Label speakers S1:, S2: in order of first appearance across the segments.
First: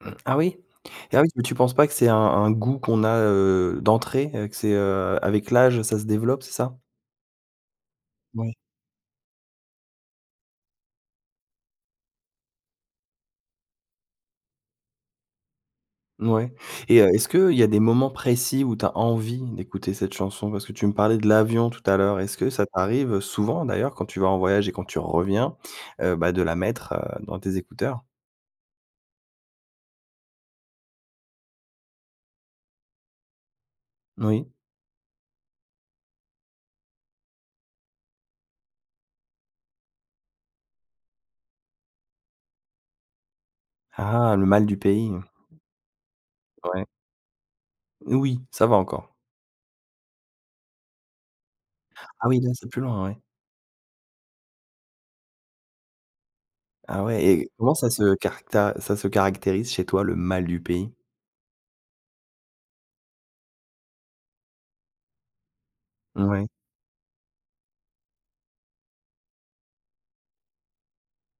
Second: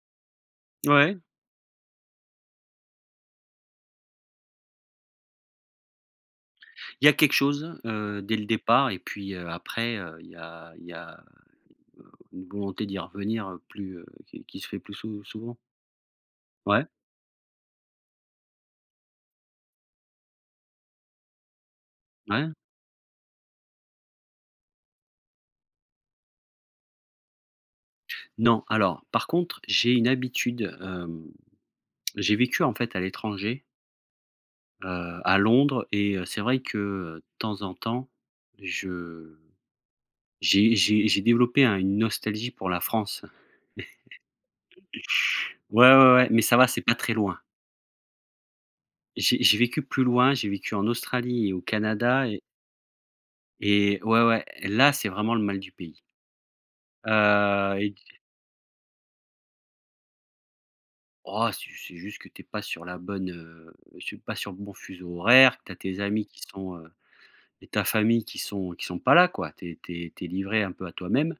S1: ah oui?
S2: Ouais.
S1: Ah oui, mais tu penses pas que c'est un un goût qu'on a, heu, d'entrée, heu, que c'est, heu, avec l'âge, ça se développe, c'est ça?
S2: Il y a quelque chose, heu, dès le
S1: Moui.
S2: départ et puis, heu, après, heu, il y a il y a une volonté d'y revenir, heu, plus, heu, qui qui se fait plus sou souvent.
S1: Mouais,
S2: Ouais.
S1: et heu, est-ce qu'il y a des moments précis où tu as envie d'écouter cette chanson, parce que tu me parlais de l'avion tout à l'heure, est-ce
S2: Ouais.
S1: que ça t'arrive, heu, souvent d'ailleurs, quand tu vas en voyage et quand tu reviens, heu, bah, de la mettre, heu, dans tes écouteurs?
S2: Non. Alors, par contre, j'ai une habitude, hem, j'ai vécu, en fait, à l'étranger
S1: Oui.
S2: heu, à Londres et heu, c'est vrai que de temps en temps, je j'ai j'ai j'ai développé un une nostalgie pour la France.
S1: Ah, le mal du pays.
S2: Ouais, ouais, ouais, mais ça va, c'est
S1: Ouais.
S2: pas très loin.
S1: N oui, ça va encore.
S2: J'ai j'ai vécu plus loin, j'ai vécu en Australie et au Canada
S1: Ah
S2: et
S1: oui, là, c'est plus loin, ouais.
S2: et ouais, ouais, là, c'est vraiment le mal du pays.
S1: Ah ouais! Et comment
S2: Heu
S1: ça
S2: et
S1: se caracta ça se caractérise chez toi, le mal du pays?
S2: Oh, c'est ju c'est juste que tu es pas sur la bonne, heu, suis pas sur le bon fuseau horaire, tu as tes amis qui
S1: Ouais.
S2: sont, heu, et ta famille qui sont qui sont pas là, quoi, tu es tu es tu es livré un peu à toi-même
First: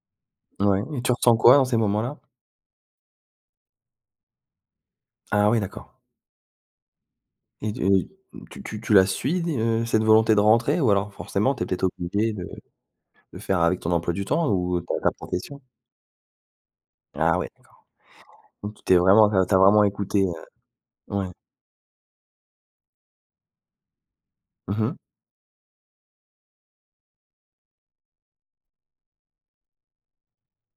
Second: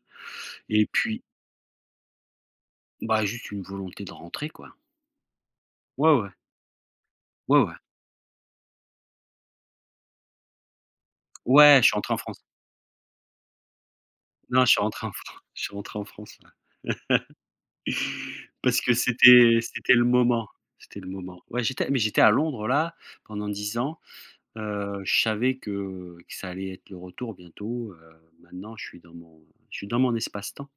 S1: Ouais,
S2: et
S1: et tu
S2: puis
S1: ressens quoi, dans ces moments-là?
S2: Bah, juste une volonté de rentrer, quoi.
S1: Ah oui, d'accord.
S2: Ouais, ouais. Ouais,
S1: Et
S2: ouais.
S1: de tu tu tu la suis d heu, cette volonté de rentrer ou alors forcément, tu es
S2: Ouais,
S1: peut-être
S2: je suis rentré en
S1: obligé
S2: France.
S1: de de faire avec ton emploi du temps
S2: Non, je suis
S1: ou tu
S2: rentré en
S1: adaptes en
S2: Fran
S1: question?
S2: je suis rentré en France, là.
S1: Ah ouais, d'accord. Donc
S2: Parce
S1: tu
S2: que
S1: t'es vraiment enfin, tu as
S2: c'était
S1: vraiment
S2: c'était le
S1: écouté, heu
S2: moment, c'était le
S1: ouais.
S2: moment. Ouais j'étais mais j'étais à Londres là, pendant 10 ans,
S1: Mmh mh.
S2: heu, je savais que que ça allait être le retour bientôt, heu, maintenant je suis dans mon je suis dans mon espace-temps.